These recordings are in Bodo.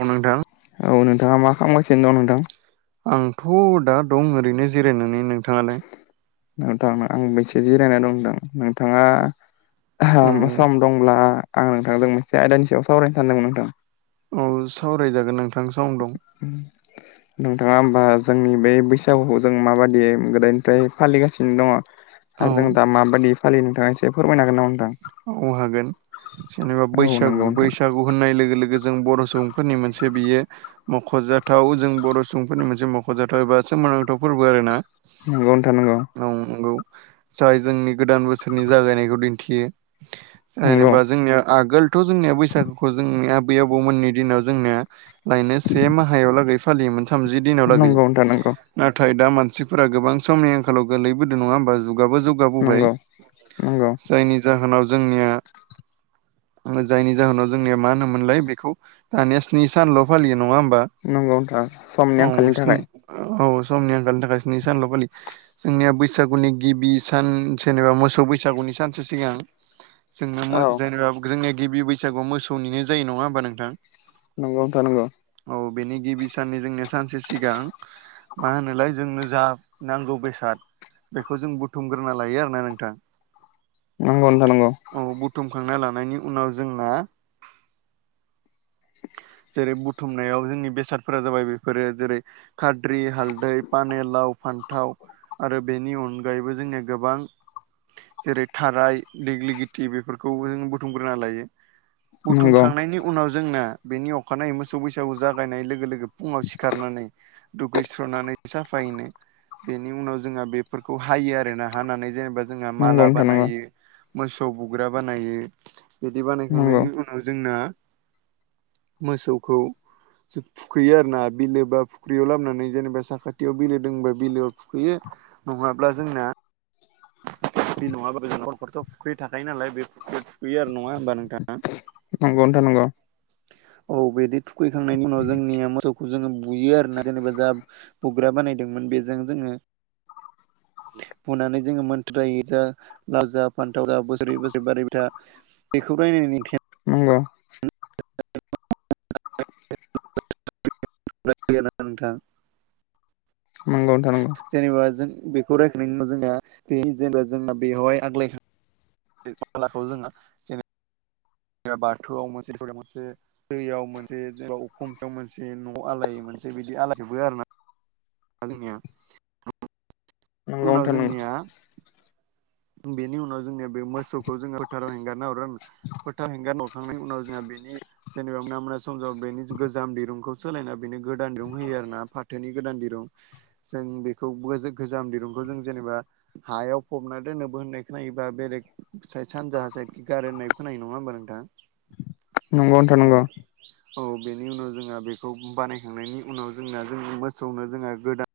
अ' नोंथां औ नोंथाङा मा खालामगासिनो दं नोंथां? आंथ' दा दं ओरैनो जिरायनानै नोंथाङालाय? नोंथां आंबो एसे जिरायना दं नोंथां। औ नोंथाङा सम दंब्ला आं नोंथांजों मोनसे आयदानि सायाव सावरायनो सानदोंमोन नोंथां। औ सावरायजागोन नोंथां सम दं। नोंथाङा होमबा जोंनि बे बैसागुखौ जों माबायदियै गोदोनिफ्राय फालिगासिनो दङ औ आरो जों दा माबायदि फालियो नोंथाङा एसे फोरमाय हागोन नामा नोंथां? औ हागोन जेनेबा हागोन नामा बैसागु नोंथां बैसागु होननाय लोगो लोगो जों बर' सुबुंफोरनि मोनसे बियो मख'जाथाव जों बर' सुबुंफोरनि मोनसे मख'जाथाव एबा सोमोनांथाव फोरबो आरोना नंगौ नोंथां नंगौ। नं नंगौ जाय जोंनि गोदान बोसोरनि जागायनायखौ दिन्थियो। जेनेबा जोंनिया आगोलथ' जोंनिया बैसागुखौ जोंनि आबै आबौमोननि दिनाव जोंनिया लायनो से माहायावलागै फालियोमोन थामजि दिनाव लागै नोंथां नंगौ नाथाय दा मानसिफोरा गोबां समनि आंखालाव गोलैबोदों नङा होमबा जुगाबो जुग बोबाय नंगौ नंगौ जायनि जाहोनाव जोंनिया जायनि जाहोनाव जोंनिया मा होनोमोनलाय बेखौ दानिया स्नि सानल' फालियो नङा होमबा नोंथां नंगौ नोंथां समनि औ आंखालनि नोंसिनि थाखाय औ समनि आंखालनि थाखाय स्नि सानल' फालियो। जोंनिया बैसागुनि गिबि सान जेनेबा मोसौ बैसागुनि सानसो सिगां जोंनो औ जेनेबा जोंनिया गिबि बैसागुआव मोसौनिनो जायो नङा होमबा नोंथां। नंगौ नोंथां नंगौ। औ बेनि गिबि साननि जोंनिया सानसे सिगां मा होनोलाय जोंनो जा नांगौ बेसाद बेखौ जों बुथुमग्रोना लायो आरोना नोंथां। नोंगौ नोंथां नोंगौ। औ बुथुमखांना लानायनि उनाव जोंना जेरै बुथुमनायाव जोंनि बेसादफोरा जाबाय बेफोरो जेरै खाद्रि हालदै पानेल लाव फान्थाव आरो बेनि अनगायैबो जोंनिया गोबां जेरै थाराय देग्लिगिथि बेफोरखौ जों बुथुमग्रोना लायो नंगौ बुथुमखांनायनि उ उनाव जोंना बेनि अखानायै मोसौ बैसागु जागायनाय लोगो लोगो फुंङाव सिखारनानै दुगैस्र'नानै साफायनो बेनि उनाव जोंहा बेफोरखौ हायो आरोना हानानै जेनेबा जोंहा नंगौ माला नोंथां नंगौ बानायो। मोसौ बुग्रा बानायो बिदि नंगौ बानायखांनायनि उनाव जोंना मोसौखौ जों थुखैयो आरोना बिलो बा फुख्रियाव लाबोननानै जेनेबा साखाथियाव बिलो दंङबा बिलोआव थुखैयो। नंङाब्ला जोंना दै नंङाब्ला जों मोसौ खौथ' थुखैयो नालाय बेखौ थुखैयो आरो नंङा होमबा नोंथांङा? नंगौ नोंथां नंगौ औ बिदि थुखैखांनायनि उनाव जोंनिया मोसौखौ जोंङो बुयो आरोना जेनेबा जा खुग्रा बानायदोंमोन बेजों जोंङो बुनानै जोंङो मोनथोर रायो जा लाव जाब फान्थाव जा बोसोरै बोसोरै बारैबाय था बेखौ रायनानै फिन नंगौ। नेथ गैया नामा नोंथां नंगौ नोंथां नंगौ जेनेबा जों बे रायखनायनि उनाव जोंना बे जेनेबा जोंना बेवहाय आग्लायखांनायखौ बे मालाखौ जोंङो [unintelligible] दैयाव मोनसे जेनेबा अखुमसेयाव मोनसे न' आलाय मोनसे बिदि आलायजोबो आरो ना। जोंनिया नंगौ उनाव जोंनिया बेनि उनाव जोंनिया बे मोसौखौ जोंङो फोथाराव हेंगारना हरो। फोथा हेंगार हरखांनायनि उनाव जोंहा बेनि जेनेबा मोना मोना समजाबा बेनि गोजाम दिरुंखौ सोलायना बेनो गोदान दिरुं होयो आरो ना फाथोनि गोदान दिरुं। जों बेखौ गोजाम दिरुंखौ जों जेनेबा हायाव फबनानै होननायबो खोनायोबा बेलेग साइ सानजाहा साइ गार होननायबो खोनायो नंङा होमबा नोंथां? नोंथां औ नंगौ औ बेनि उनाव जोंहा बेखौ बानायखांनायनि उनाव जोंना जों मोसौनो जों गोदान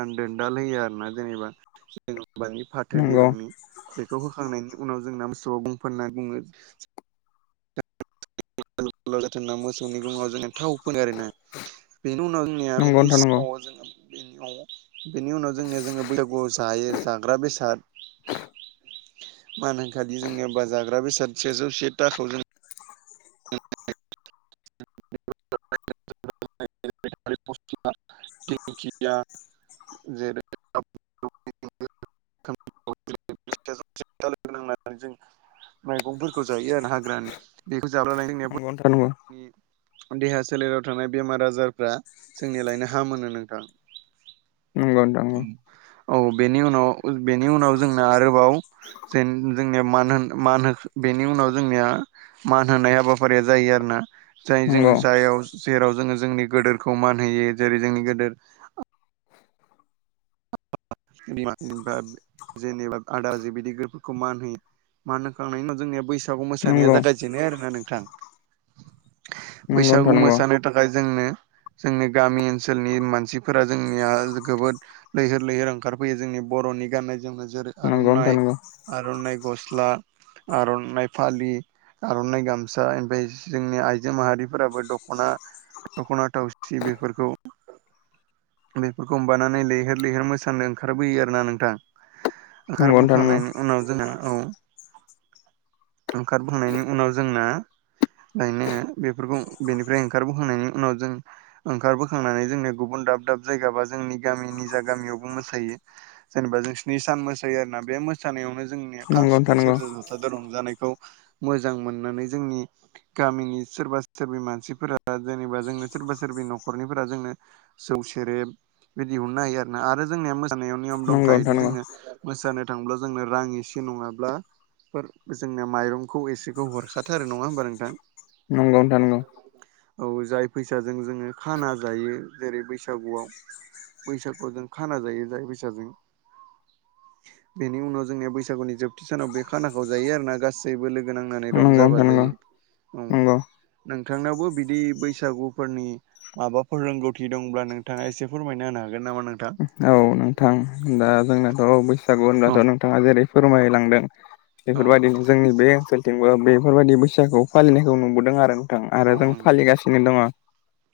आं न्दोनदाल होयो आरोना जेनेबा जेनबानि फाथो नंगौ दिरुंनि बेखौ होखांनायनि उनाव जोंना मोसौवा बुंफोनना बुङो जाथोंना मोसौनि गंङाव जों थाव फोनो आरोना बेनि उनाव नंगौ बेनि नोंथां सिङाव नंगौ जोंङो बेनि आव बेनि उनाव जोंनिया जोंङो बैसागुआव जायो जाग्रा बेसाद मान होनखालि जोंनियाबा जाग्रा बेसाद सेजौ से थाखा जों [unintelligible] [unintelligible] [unintelligible] बेखौ जानाय लोंनायाबो [unintelligible] देहा सोलेराव थानाय बेमार आजारफ्रा जोंनि लायनो हामोनो नोंथां। [inaudible] नंगौ नोंथां नंगौ। औ बेनि उनाव बेनि उनाव जोंना आरोबाव जेन जोंनिया मान होन मान बेनि उनाव जोंनिया मान होनाय हाबाफारिया जायो आरोना। जाय जों नंगौ जायाव जेराव जोंङो जोंनि गोदोरखौ मान होयो जेरै जोंनि गोदोर बिमा बिफा जेनेबा आदा बाजै बिदि गोदोरफोरखौ मान होयो मान होखांनायनि उनाव जोंनिया बैसागु मोसानाया जागाय जेनो आरोना नोंथां बैसागु नोंथां नंगौ मोसानो थाखाय जोंनो जोंनि गामि ओनसोलनि मानसिफोरा जोंनिया गोबोद लैहोर लैहोर ओंखारफैयो जोंनि बरनि गाननाय जोमनाय जेरै नंगौ आरनाइ। आरनाइ गस्ला आरनाइ फालि। आरनाइ गामसा एमफ्राय जोंनि आइजो माहारिफोराबो दखना दखना थावसि बेफोरखौ बेफोरखौ माबानानै लैहोर लैहोर मोसानो ओंखारबोयो आरोना नोंथां ओंखार नंगौ बोखांनायनि उनाव जोंना औ ओंखार बोखांनायनि उनाव जोंना गायनो बेफोरखौ बेनिफ्राय ओंखारबोखांनायनि उनाव जों ओंखारबोखांनानै जोंनिया गुबुन दाब दाब जायगा बा जोंनि गामिनि जा गामियावबो मोसायो जेनेबा जों स्नि सान मोसायो आरोना बे मो मोसानायावनो जोंनिया खाम नोंथां नंगौ नोंथां सिफुं नंगौ नोंथां नंगौ सेरजा जथाजो रंजानायखौ मोजां मोननानै जोंनि गामिनि सोरबा सोरबि मानसिफोरा जेनेबा जोंनो सोरबा सोरबि नखरनिफोरा जोंनो जौ सेरेब बिदि अनना होयो आरोना आरो जोंनिया मोसानायाव नियम नंगौ दंखायोदि नोंथां जोंङो मोसानो थाङोब्ला जोंनो रां एसे नङाब्ला फोर जोंनो माइरंखौ एसेखौ हरखाथारो नङा होमबा नोंथां? नंगौ नंगौ नोंथां नंगौ नोंथां नंगौ [inaudible] औ जाय फैसाजों जोङो खाना जायो जेरै बैसागुआव जों खाना जायो जाय फैसाजों बेनि उनाव जोंनिया बैसागुनि जोब थिसानाव बे खानाखौ जायो आरोना गासैबो लोगो नांनानै रंजा नंगौ नोंथां नंगौ बाजायै उम नंगौ नोंथांनावबो बिदि बैसागुफोरनि माबाफोर रोंगौथि दंब्ला नोंथाङा एसे फोरमायना होनो हागोन नामा नों औ नोंथां दा जोंनाथ बैसागु औ होनब्लाथ नोंथाङा जेरै फोरमायलांदों औ बेफोरबायदिनो जोंनि बे ओनसोलथिंबो बेफोरबायदि बैसागुखौ फालिनायखौ नुबोदों आरो थां औ आरो जों नंगौ फालिगासिनो दङ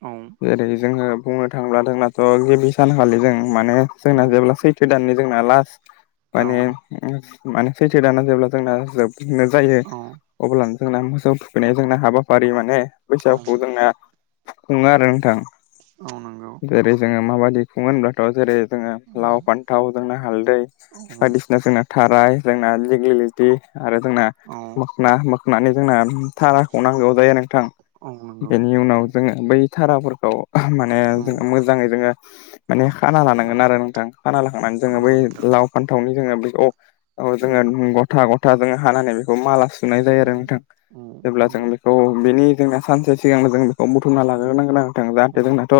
औ जेरै जोङो बुंनो थांङोब्ला जोंनाथ गिबि सानखालि जों माने जोंना औ जेब्ला सैथो दाननि जोंना लास्ट औ माने माने सैथो दाना जेब्ला जोंना जोबनो जायो औ अब्लानो जोंना मोसौ थुखैनाय जोंना हाबाफारि माने औ बैसागुखौ जोंना खुङो आरो नोंथां औ नों जेरै जोङो माबायदि खुङो होनब्लाथ जेरै जोङो औ लाव फान्थाव जोंना हालदै औ बायदिसि ना जोंना थाराय जोंना दिगलिटि आरो जोंना औ मोखना मोखनानि जोंना थाराखौ नांगौ जायो नोंथां औ नंगौ बेनि उनाव जोङो बै थाराफोरखौ माने औ जोङो मोजाङै जोङो माने खाना औ लानांगोन आरो नोंथां खाना लाखांनानै जोङो नंगौ बै नोंथां लाव फान्थावनि जोङो बे अ औ जोङो गथा गथा जोङो हानानै बेखौ माला सुनाय नंगौ औ नंगौ जायो आरो नोंथां जेब्ला जों औ बेनि जोंना सानसे सिगांनो जों बेखौ बुथुमना लाग्रोनांगोनांगोन आरो नोंथां जाहाथे जोंनाथ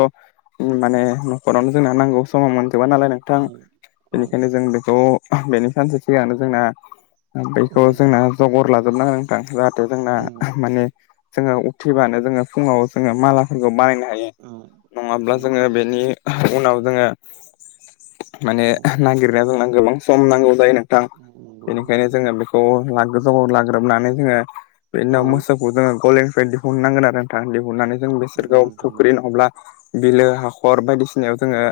माने नखरावनो जोंना नांगौ समाव मोनजोबा नालाय नों थां बेनिखायनो जों बेखौ बेनि सानसे सिगांनो जोंना बेखौ जोंना जगर लाजोबनांगोन नोंथां जाहाथे जोंना माने जोङो उथिबानो जोङो फुङाव जोङो मालाफोरखौ बानायनो हायो नङाब्ला जोंङो बेनि उनाव जोंङो माने नागिरनाया जोंना गोबां सम नांगौ जायो नोंथां बेनिखायनो जोंङो बे ला लाग्रोबनानै जोंङो औ बिदिननो मोसौखौ जोंङो गलिनिफ्राय हरनांगोन आरो नोंथां दिहुननानै जों बिसोरगाव फुख्रि नङाला बिलो हाखर बायदिसिनायाव जोंङो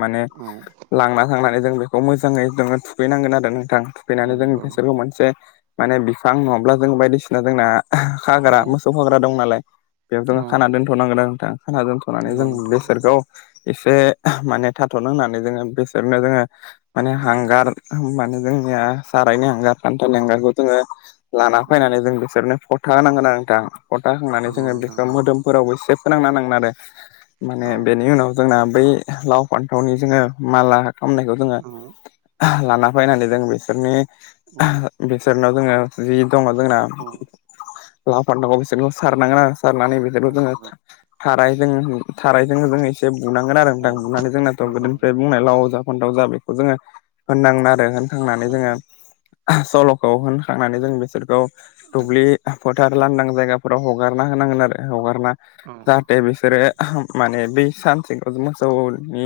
माने औ लांना लांनानै जों बेखौ मोजाङै जोङो थुखैनांगोन आरो नोंथां थुखैनानै जों नंगौ बिसोरखौ नोंथां मोनसे माने बिफां नङाब्ला जों बायदिसिना जोंना औ खाग्रा मोसौ खाग्रा दं नालाय बेयाव जोङो औ खान दोनथ'नांगोन आरो नोंथां खाना दोन' थनानै नंगौ जों नोंथां नंगौ बेसोरखौ एसे माने थाथ'नो होननानै जोङो बेसोरनो जोंङो माने औ हांगार माने जोंनिया सारायनि हांगार खान्थालनि हांगारखौ जोंङो लाना औ फैनानै जों बिसोरनो फथा होनांगोन आरो नोंथां फथा होनानै नंगौ जोंङो नोंथां बेखौ नंगौ मोदोमफोरावबो एसे फोनांना नांगोन आरो माने औ बेनि उनाव जोंना बै लाव फान्थावनि जोंङो माला खालामामनायखौ जो औ लाना फैनानै जों बिसोरनि औ बिसोरनाव जोंङो जि दङ जोंना औ लाफानांगौ बिसोरखौ सारनांगोन आरो सारनानै औ नंगौ जोंङो थारजों जो एसे बुनांगोन औ नानै जोंनाथ' नंगौ गोदोनिफ्राय नोंथां बुंनाय नंगौ लाव जा फथाव जा बेखौ जोङो होननांगोन आरो खांनानै औ जोङो सल'खौ होनखांनानै जों बिसोरखौ औ दुब्लि फोथार लांदां जायगाफोराव हगारना होनांगोन आरो हगारना औ जाहाथे बिसोरो माने बै सानसेखौ मोसौनि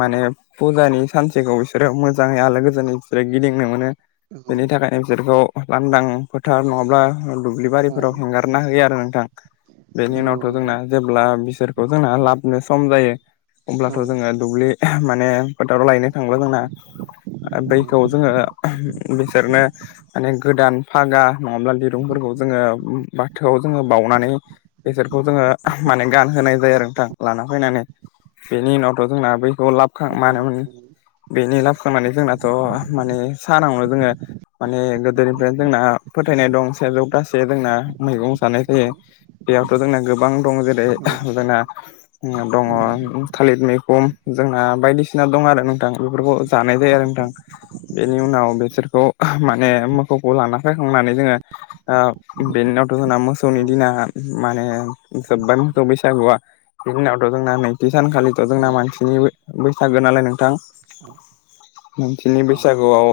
माने फुजानि सानसेखौ बिसोरो मोजाङै आलो गोजोनै बिसोरो गिदिंनो मोनो बेनि थाखाय न बिसोरखौ लांदां फोथार नङाब्ला औ नंगौ। औ दुब्लिबारिफोराव हेंगारना होयो आरो नोंथां बेनि नंगौ उनावथ' जोंना नोंथां जेब्ला बिसोरखौ जोंना लाबनो सम जायो अब्लाथ' औ जोंङो दुब्लि माने फोथाराव लायनो थांला जोंना औ बैखौ जोंङो बिसोरनो माने गोदान फागा नङाब्ला दिरुंफोरखौ जोंङो बाथोआव जोंङो बाउनानै बेसोरखौ जोंङो माने गानहोनाय जायो आरो नोंथां लाना फैनानै बेनि उनावथ' जोंना बैखौ लाबां मानोमोन नंगौ नोंथां। बेनि लाबखांनानै जोंना थ' माने साहानावनो जोंङो माने गोदोनिफ्रायनो जोंना फोथायनाय दं सेजौथासे जोंना मैगं जानाय जायो बेयावथ' जोंना गोबां दं जेरै औ जोंना औ दंङ थालिर मैगं जोंना बायदिसिना दं आरो नोंथां बेफोरखौ जानाय जायो आरो नोंथां बेनि उनाव बेसोरखौ माने मोसौखौ लाना फखांनानै जोंङो बेनि उनावथ' जोंना मोसौनि औ दिना म माने जोब्बाय मथ' बैसागुआ बिनि उनावथ' जोंना नैथि सानखालिथ' जोंना औ मानसिनि बैसागो नालाय नोंथां नंगौ मानसिनि बैसागुआव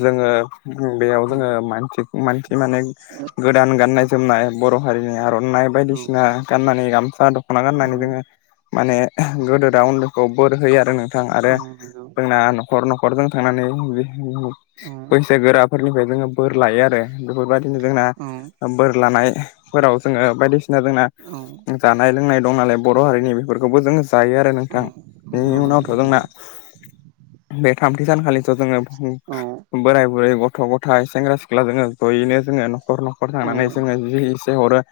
जोंङो बेयाव जोंङो मानसिक मानसि माने गोदान गाननाय जोमनाय बर' हारिनि आर'नाइ बायदिसिना गाननानै गामसा दखना गाननानै जोंङो माने गोदोरा उन्दैखौ बोर होयो आरो नोंथां आरो जोंना नखर नखरजों थांनानै बैसो गोराफोरनिफ्राय जोंङो बोर लायो आरो बेफोरबायदिनो जोंना बोर लानाय फोराव जोंङो बायदिसिना जोंना जानाय लोंनाय दं नालाय बर हारिनि बेफोरखौबो जोंङो जायो आरो नोंथां बेनि उनावथ नोंथां जोंना नंगौ बे थामथि सानखालि जोंङो औ बोराय बुरै गथ' गथाय सेंग्रा सिख्ला जोंङो जयैनो जोङो न'खर न'खर औ थांनानै जोंङो जि एसे हरो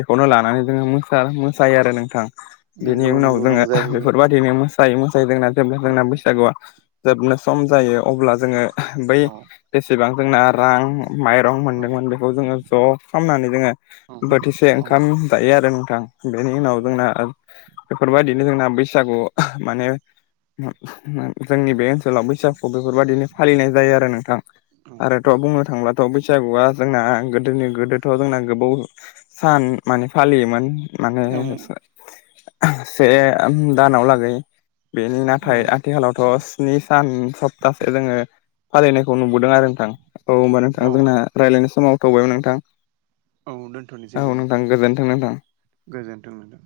बेखौनो लानानै जोंङोसा मोसायो आरो नोंथां बेनि नंगौ उनाव नंगौ जोंङो रंजाहैयो बे बादिनो मोसायोै मोसायो जोंना जेब्ला औ जोंना बैसागुआ जोबनो सम जायो अब्ला जोंङो बै औ बेसेबां जोंना रां माइरं औ मोनदोंमोऩ। बेखौ जोङो ज' खालामनानै जोङो औ बोथिसे औ ओंखाम जायो आरो नोंथां। बेनि उनाव जोंना बेफोरबादि नो जोंना बैसागु माने जोंनि बे ओनसोलाव बैसागु बेफोरबायदिनो फालिनाय जायो आरो नोंथां। आरोथ' बुंनो थांब्लाथ' बैसागुआ जोंना गोदोनि गोदोथ' जोंना गोबाव सान माने फालियोमोन माने [unintelligible] से दानाव लागै। बेनि औ नाथाय आथिखालावथ' स्नि सान सप्तासे जोङो फालिनायखौ नुबोदों आरो नोंथां। औ होमबा औ नोंथां जोंना रायज्लायनाय समा जाथबायमोन नोंथां। औ औ नोंथां गोजोनथों नोंथां। गोजोन्थों नोंथां।